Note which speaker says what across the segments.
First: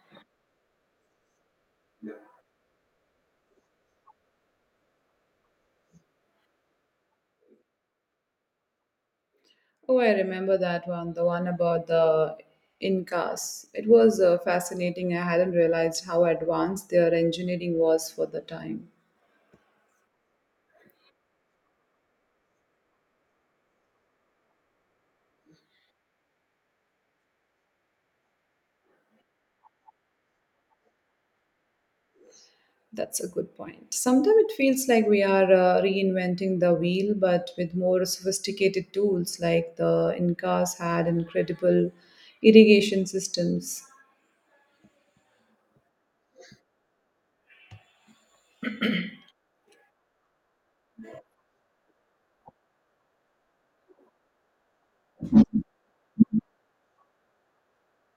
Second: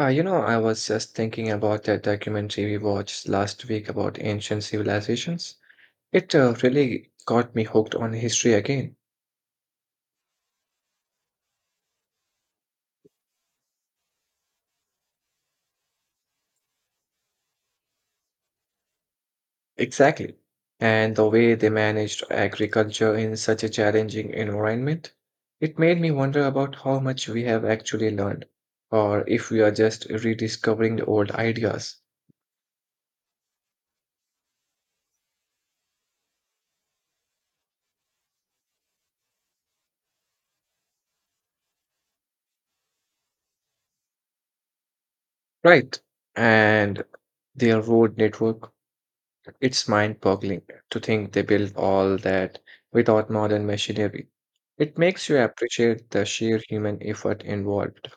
Speaker 1: I was just thinking about that documentary we watched last week about ancient civilizations. It really got me hooked on history again.
Speaker 2: Oh, I remember that one, the one about the Incas. It was fascinating. I hadn't realized how advanced their engineering was for the time.
Speaker 1: Exactly. And the way they managed agriculture in such a challenging environment, it made me wonder about how much we have actually learned, or if we are just rediscovering the old ideas.
Speaker 2: That's a good point. Sometimes it feels like we are reinventing the wheel, but with more sophisticated tools, like the Incas had incredible irrigation systems.
Speaker 1: Right. And their road network. It's mind boggling to think they built all that without modern machinery. It makes you appreciate the sheer human effort involved.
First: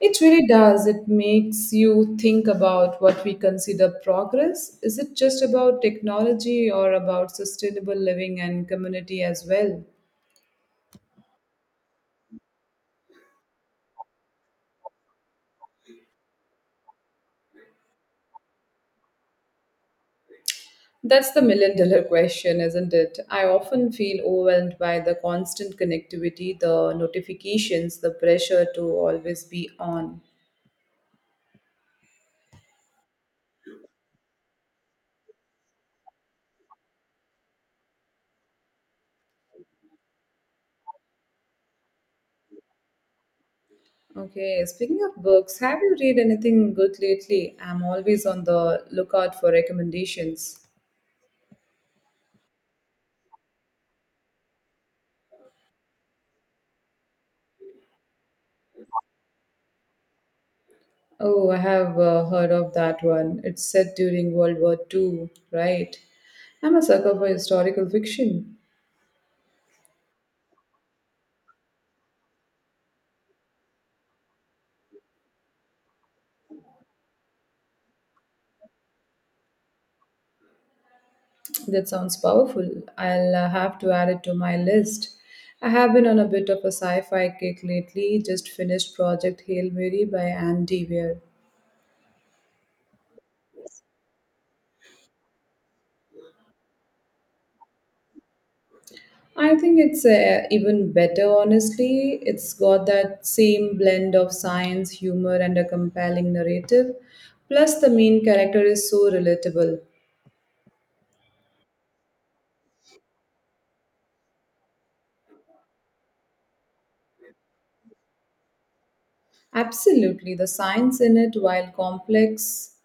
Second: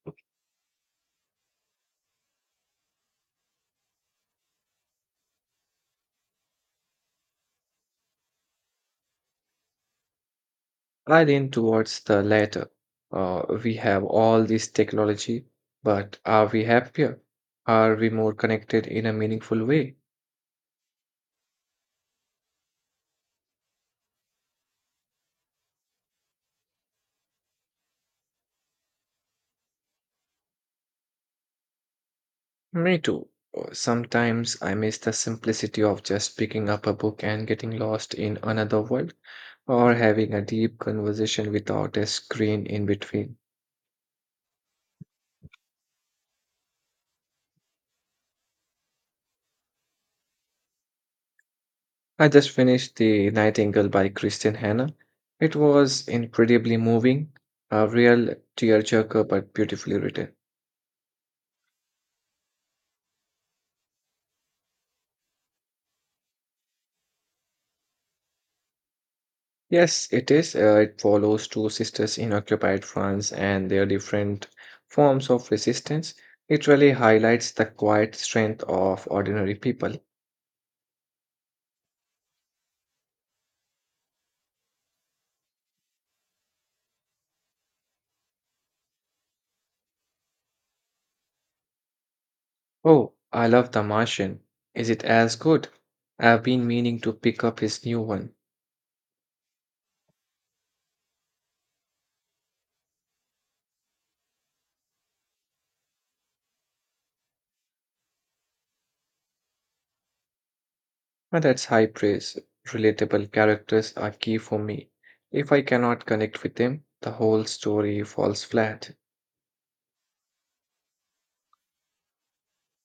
Speaker 2: It really does. It makes you think about what we consider progress. Is it just about technology or about sustainable living and community as well?
Speaker 1: I lean towards the latter. We have all this technology, but are we happier? Are we more connected in a meaningful way?
Speaker 2: That's the million dollar question, isn't it? I often feel overwhelmed by the constant connectivity, the notifications, the pressure to always be on.
Speaker 1: Me too. Sometimes I miss the simplicity of just picking up a book and getting lost in another world, or having a deep conversation without a screen in between.
Speaker 2: Okay, speaking of books, have you read anything good lately? I'm always on the lookout for recommendations.
Speaker 1: I just finished The Nightingale by Christian Hanna. It was incredibly moving, a real tearjerker, but beautifully written.
Speaker 2: Oh, I have heard of that one. It's set during World War Two, right? I'm a sucker for historical fiction.
Speaker 1: Yes, it is. It follows two sisters in occupied France and their different forms of resistance. It really highlights the quiet strength of ordinary people.
Speaker 2: That sounds powerful. I'll have to add it to my list. I have been on a bit of a sci fi kick lately, just finished Project Hail Mary by Andy Weir.
Speaker 1: Oh, I love The Martian. Is it as good? I've been meaning to pick up his new one.
Speaker 2: I think it's even better, honestly. It's got that same blend of science, humor, and a compelling narrative. Plus, the main character is so relatable.
Speaker 1: Now that's high praise. Relatable characters are key for me. If I cannot connect with them, the whole story falls flat.
Speaker 2: Absolutely. The science in it, while complex,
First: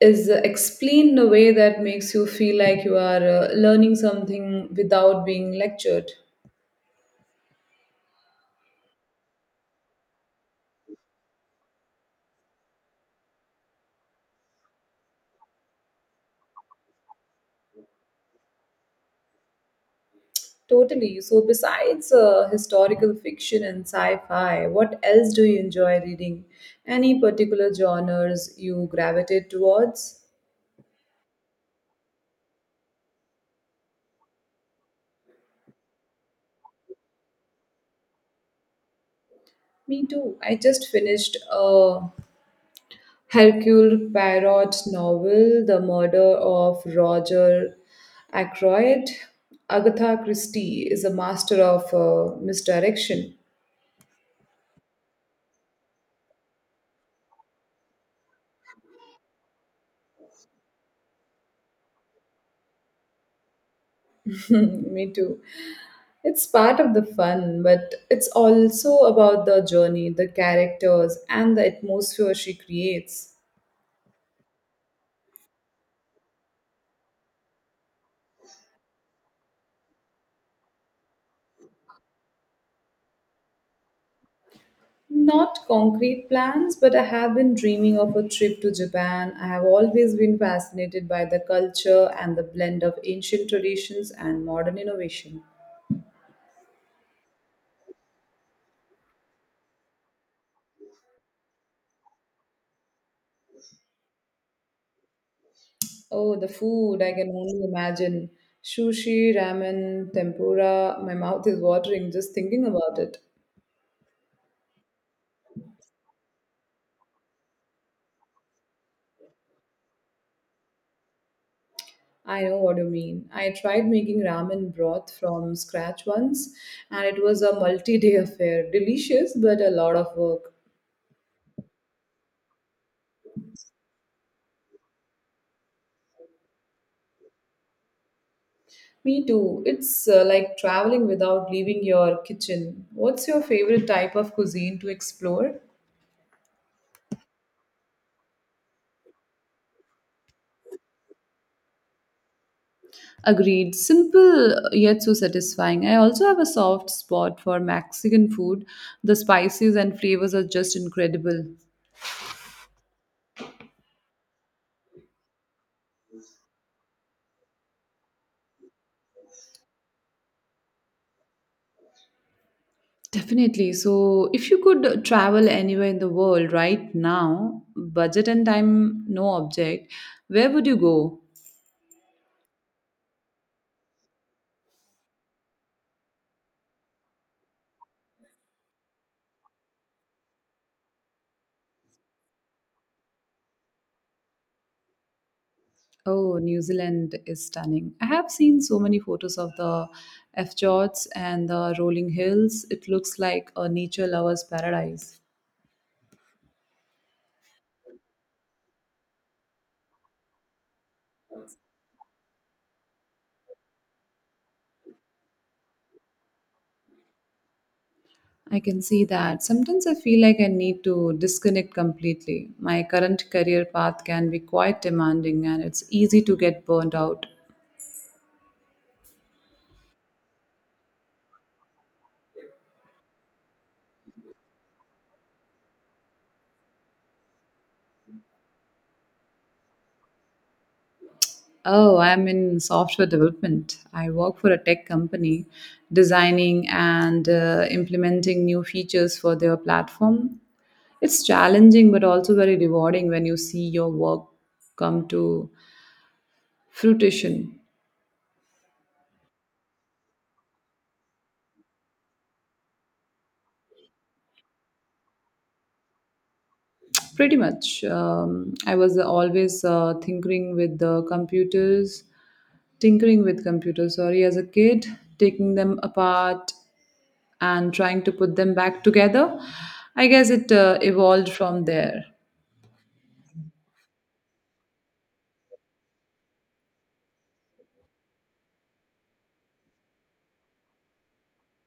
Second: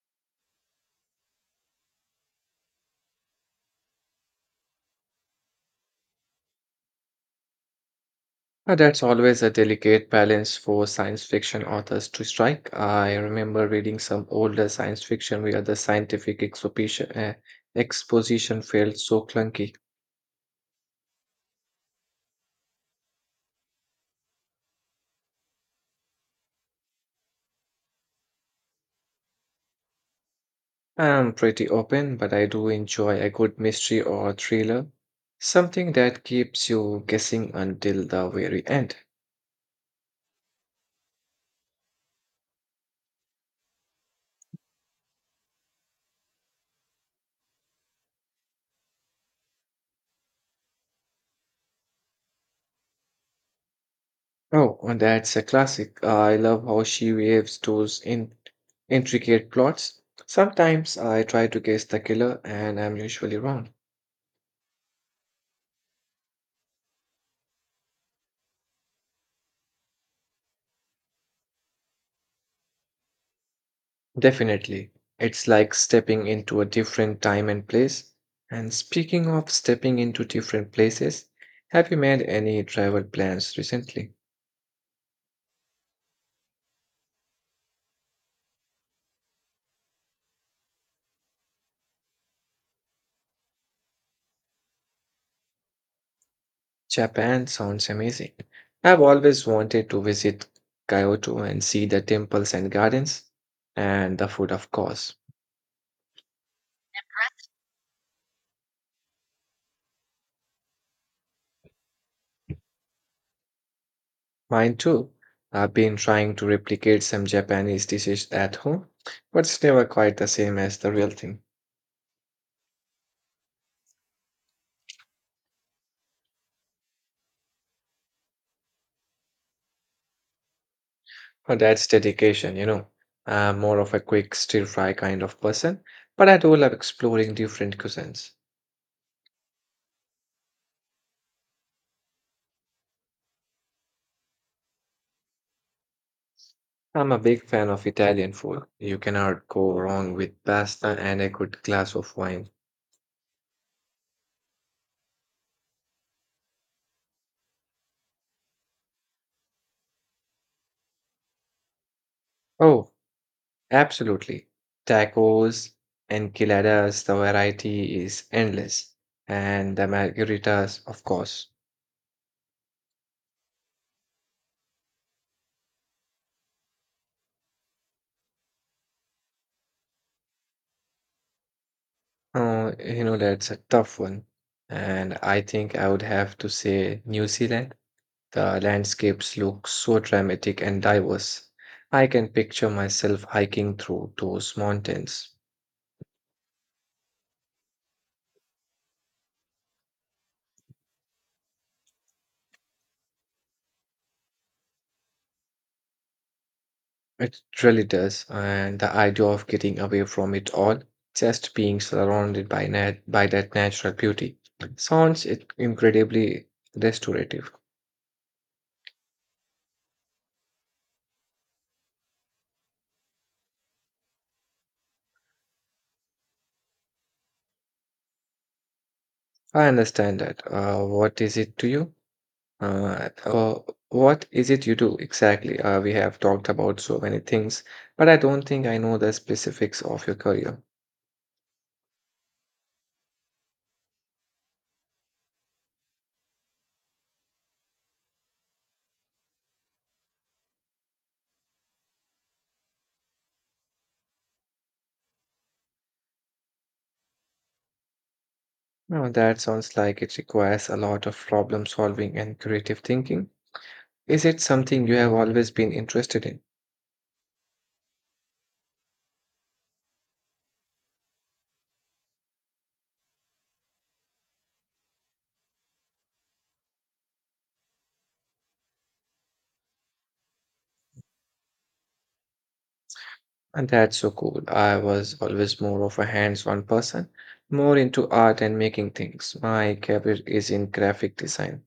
Speaker 2: is explained in a way that makes you feel like you are learning something without being lectured.
Speaker 1: Now that's always a delicate balance for science fiction authors to strike. I remember reading some older science fiction where the scientific exposition felt so clunky.
Speaker 2: Totally. So, besides historical fiction and sci fi, what else do you enjoy reading? Any particular genres you gravitate towards?
Speaker 1: I'm pretty open, but I do enjoy a good mystery or thriller, something that keeps you guessing until the very end.
Speaker 2: Me too. I just finished a Hercule Poirot's novel The Murder of Roger Ackroyd. Agatha Christie is a master of misdirection.
Speaker 1: Oh, and that's a classic. I love how she weaves those in intricate plots. Sometimes I try to guess the killer and I'm usually wrong.
Speaker 2: Me too. It's part of the fun, but it's also about the journey, the characters, and the atmosphere she creates.
Speaker 1: Definitely. It's like stepping into a different time and place. And speaking of stepping into different places, have you made any travel plans recently?
Speaker 2: Not concrete plans, but I have been dreaming of a trip to Japan. I have always been fascinated by the culture and the blend of ancient traditions and modern innovation.
Speaker 1: Japan sounds amazing. I've always wanted to visit Kyoto and see the temples and gardens, and the food, of course.
Speaker 2: Oh, the food, I can only imagine. Sushi, ramen, tempura. My mouth is watering just thinking about it.
Speaker 1: Mine too. I've been trying to replicate some Japanese dishes at home, but it's never quite the same as the real thing.
Speaker 2: I know what you mean. I tried making ramen broth from scratch once, and it was a multi day affair. Delicious, but a lot of work.
Speaker 1: But that's dedication, you know. I'm more of a quick stir fry kind of person, but I do love exploring different cuisines.
Speaker 2: Me too. It's like traveling without leaving your kitchen. What's your favorite type of cuisine to explore?
Speaker 1: I'm a big fan of Italian food. You cannot go wrong with pasta and a good glass of wine.
Speaker 2: Agreed. Simple yet so satisfying. I also have a soft spot for Mexican food. The spices and flavors are just incredible.
Speaker 1: Oh, absolutely. Tacos, enchiladas, the variety is endless. And the margaritas, of course.
Speaker 2: Definitely. So, if you could travel anywhere in the world right now, budget and time no object, where would you go?
Speaker 1: Oh, you know, that's a tough one. And I think I would have to say New Zealand. The landscapes look so dramatic and diverse. I can picture myself hiking through those mountains.
Speaker 2: Oh, New Zealand is stunning. I have seen so many photos of the fjords and the rolling hills. It looks like a nature lover's paradise.
Speaker 1: It really does. And the idea of getting away from it all, just being surrounded by nat by that natural beauty, sounds it incredibly restorative.
Speaker 2: I can see that. Sometimes I feel like I need to disconnect completely. My current career path can be quite demanding and it's easy to get burnt out.
Speaker 1: I understand that. What is it to you? Uh, uh, what is it you do exactly? We have talked about so many things, but I don't think I know the specifics of your career.
Speaker 2: Oh, I'm in software development. I work for a tech company designing and implementing new features for their platform. It's challenging but also very rewarding when you see your work come to fruition.
Speaker 1: Now, that sounds like it requires a lot of problem solving and creative thinking. Is it something you have always been interested in?
Speaker 2: Pretty much. I was always tinkering with computers, sorry, as a kid, taking them apart and trying to put them back together. I guess it evolved from there.
Speaker 1: And that's so cool. I was always more of a hands-on person, more into art and making things. My career is in graphic design.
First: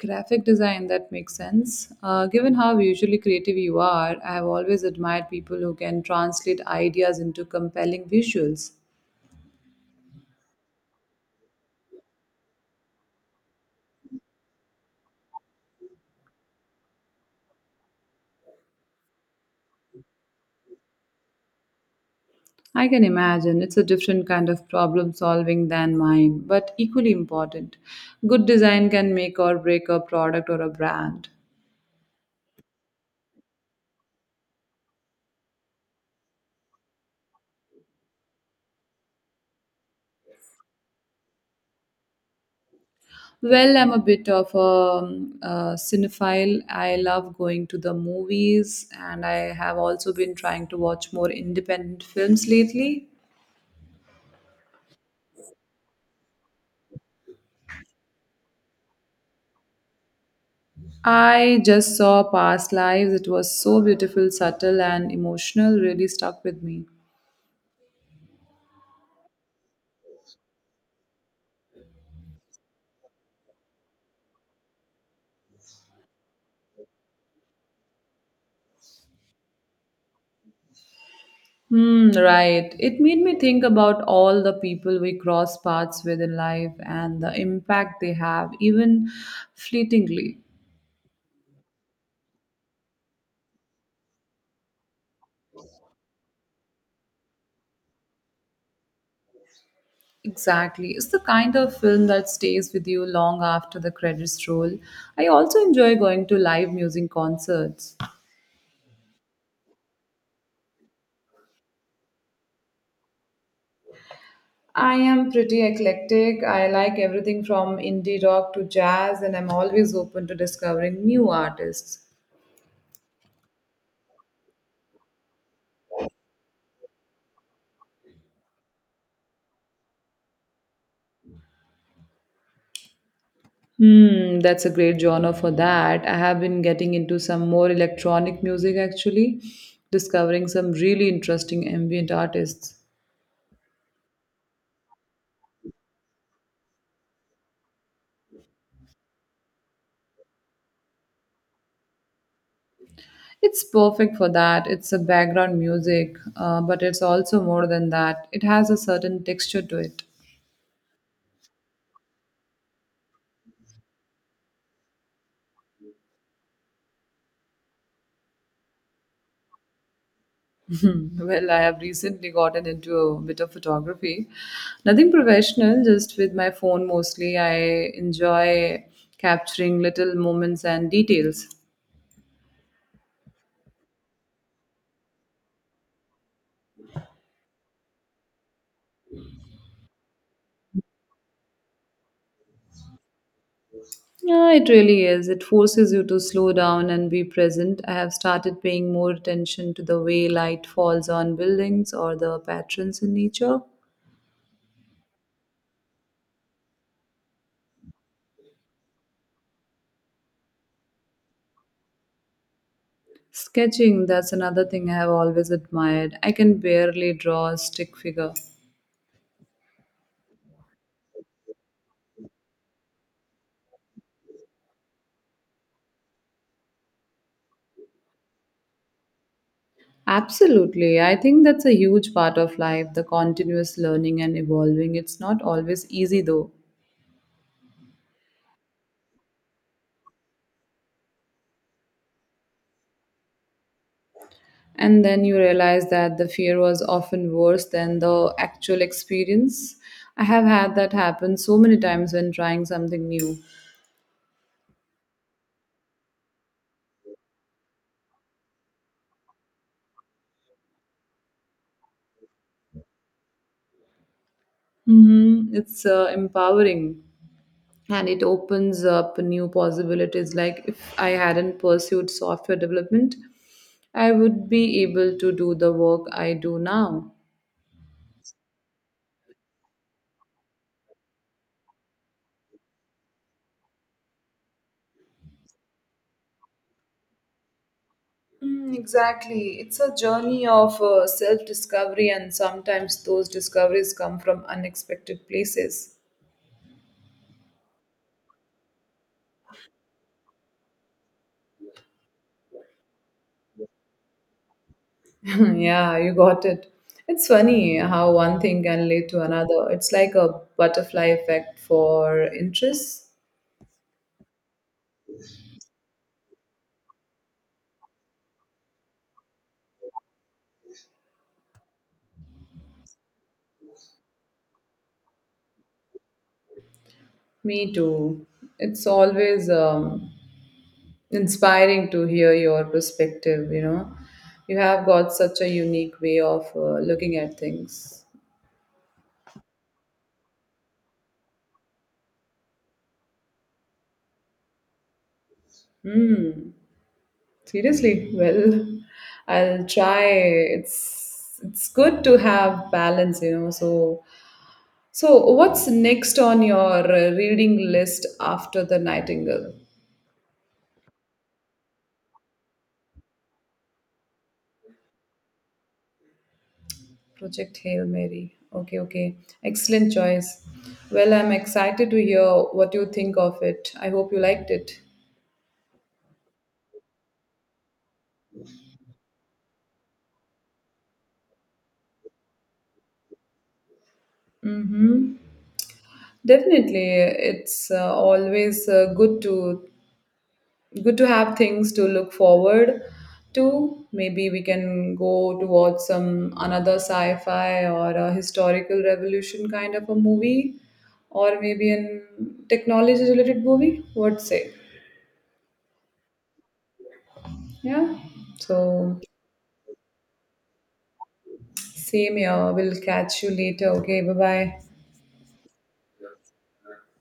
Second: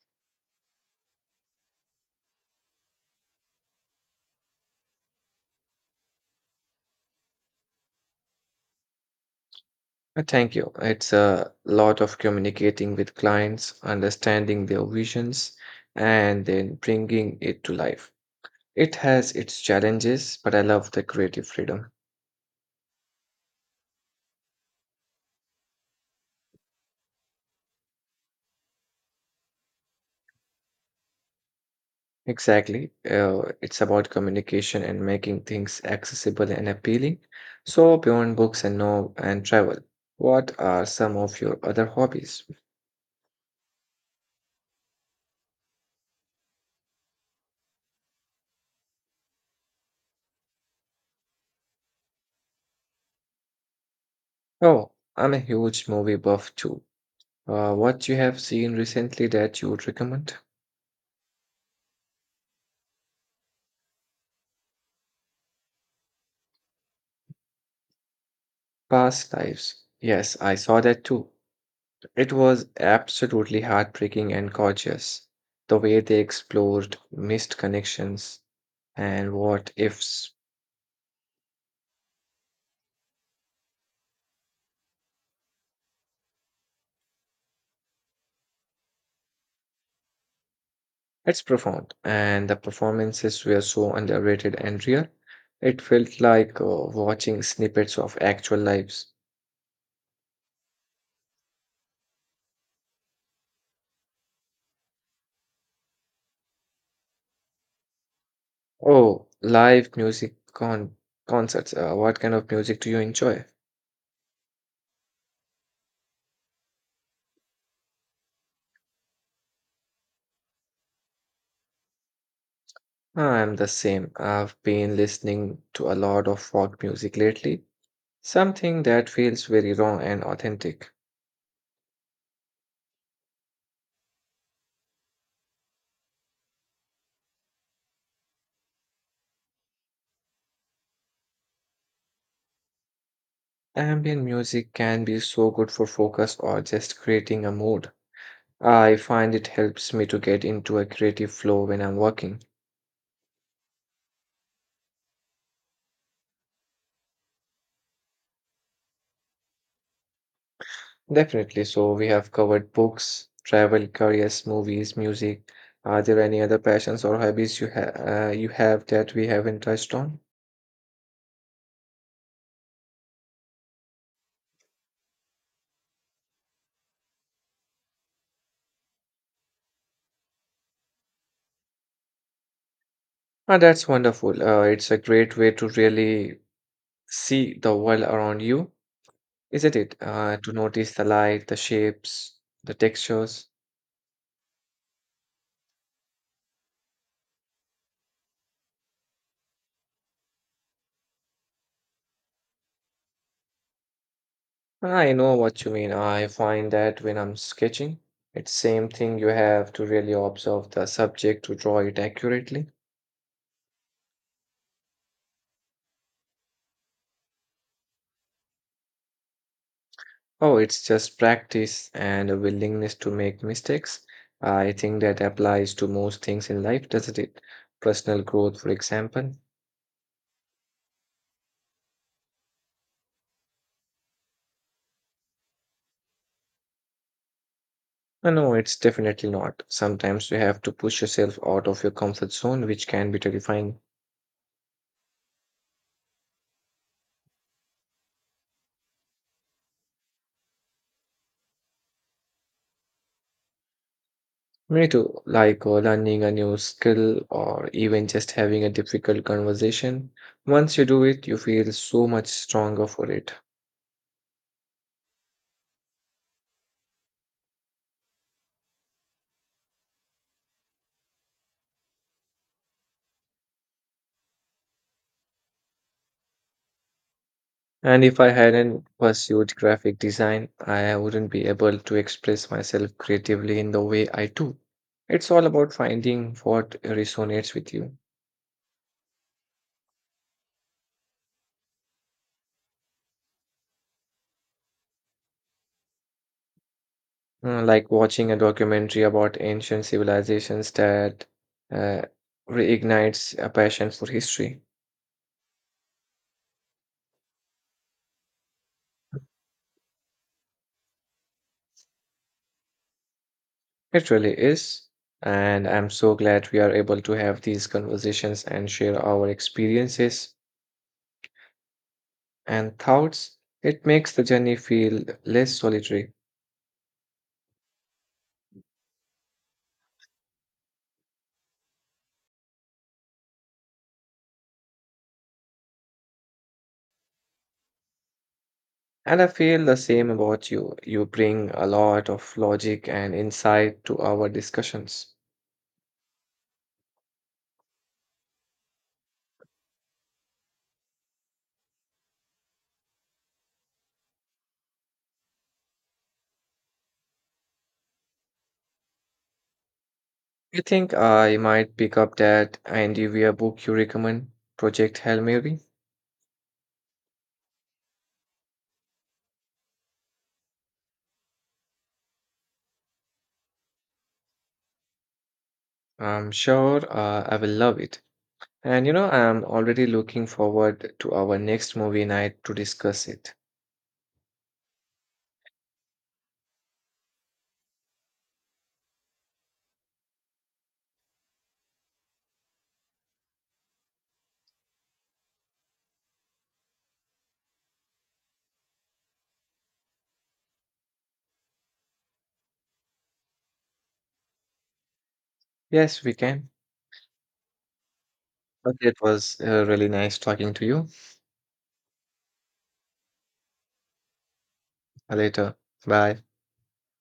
Speaker 2: Graphic design, that makes sense. Given how usually creative you are, I have always admired people who can translate ideas into compelling visuals.
Speaker 1: Thank you. It's a lot of communicating with clients, understanding their visions, and then bringing it to life. It has its challenges, but I love the creative freedom.
Speaker 2: I can imagine it's a different kind of problem solving than mine, but equally important. Good design can make or break a product or a brand.
Speaker 1: Exactly. It's about communication and making things accessible and appealing. So, beyond books and no and travel, what are some of your other hobbies?
Speaker 2: Well, I'm a bit of a cinephile. I love going to the movies, and I have also been trying to watch more independent films lately.
Speaker 1: Oh, I'm a huge movie buff too. What you have seen recently that you would recommend?
Speaker 2: I just saw Past Lives. It was so beautiful, subtle, and emotional, really stuck with me.
Speaker 1: Past lives. Yes, I saw that too. It was absolutely heartbreaking and gorgeous. The way they explored missed connections and what ifs.
Speaker 2: Hmm, right. It made me think about all the people we cross paths with in life and the impact they have, even fleetingly.
Speaker 1: It's profound, and the performances were so underrated and real. It felt like watching snippets of actual lives.
Speaker 2: Exactly. It's the kind of film that stays with you long after the credits roll. I also enjoy going to live music concerts.
Speaker 1: Oh, live music con concerts. What kind of music do you enjoy?
Speaker 2: I am pretty eclectic. I like everything from indie rock to jazz, and I'm always open to discovering new artists.
Speaker 1: I'm the same. I've been listening to a lot of folk music lately. Something that feels very raw and authentic.
Speaker 2: Hmm, that's a great genre for that. I have been getting into some more electronic music actually, discovering some really interesting ambient artists.
Speaker 1: Ambient music can be so good for focus or just creating a mood. I find it helps me to get into a creative flow when I'm working.
Speaker 2: It's perfect for that. It's a background music, but it's also more than that. It has a certain texture to it.
Speaker 1: Definitely. So, we have covered books, travel, careers, movies, music. Are there any other passions or hobbies you have that we haven't touched on?
Speaker 2: Hmm. Well, I have recently gotten into a bit of photography. Nothing professional, just with my phone mostly. I enjoy capturing little moments and details.
Speaker 1: Ah, that's wonderful. It's a great way to really see the world around you. Isn't it? To notice the light, the shapes, the textures.
Speaker 2: Yeah, it really is. It forces you to slow down and be present. I have started paying more attention to the way light falls on buildings or the patterns in nature.
Speaker 1: I know what you mean. I find that when I'm sketching, it's same thing. You have to really observe the subject to draw it accurately.
Speaker 2: Sketching, that's another thing I have always admired. I can barely draw a stick figure.
Speaker 1: Oh, it's just practice and a willingness to make mistakes. I think that applies to most things in life, doesn't it? Personal growth, for example.
Speaker 2: Absolutely. I think that's a huge part of life, the continuous learning and evolving. It's not always easy though.
Speaker 1: No, it's definitely not. Sometimes you have to push yourself out of your comfort zone, which can be terrifying.
Speaker 2: And then you realize that the fear was often worse than the actual experience. I have had that happen so many times when trying something new.
Speaker 1: Me too, like learning a new skill or even just having a difficult conversation. Once you do it, you feel so much stronger for it.
Speaker 2: It's empowering and it opens up new possibilities. Like if I hadn't pursued software development, I would be able to do the work I do now.
Speaker 1: And if I hadn't pursued graphic design, I wouldn't be able to express myself creatively in the way I do. It's all about finding what resonates with you.
Speaker 2: Mm, exactly. It's a journey of self discovery, and sometimes those discoveries come from unexpected places.
Speaker 1: Like watching a documentary about ancient civilizations that uh, reignites a passion for history.
Speaker 2: Yeah, you got it. It's funny how one thing can lead to another. It's like a butterfly effect for interests.
Speaker 1: It really is. And I'm so glad we are able to have these conversations and share our experiences and thoughts. It makes the journey feel less solitary.
Speaker 2: Me too. It's always inspiring to hear your perspective, you know. You have got such a unique way of looking at things.
Speaker 1: And I feel the same about you. You bring a lot of logic and insight to our discussions.
Speaker 2: Seriously, well, I'll try. It's good to have balance, you know. So what's next on your reading list after the Nightingale?
Speaker 1: I think I might pick up that Andy Weir book you recommend, Project Hail Mary.
Speaker 2: Project Hail Mary. Okay, okay. Excellent choice. Well, I'm excited to hear what you think of it. I hope you liked it.
Speaker 1: I'm sure I will love it. And you know, I'm already looking forward to our next movie night to discuss it.
Speaker 2: Mm-hmm. Definitely, it's always good to good to have things to look forward to. Maybe we can go towards some another sci-fi or a historical revolution kind of a movie, or maybe an technology-related movie. What say?
Speaker 1: Yes, we can.
Speaker 2: Yeah.
Speaker 1: Okay, it
Speaker 2: So
Speaker 1: was really nice talking to you.
Speaker 2: same here. We'll catch you later. Okay, bye bye.
Speaker 1: Later. Bye.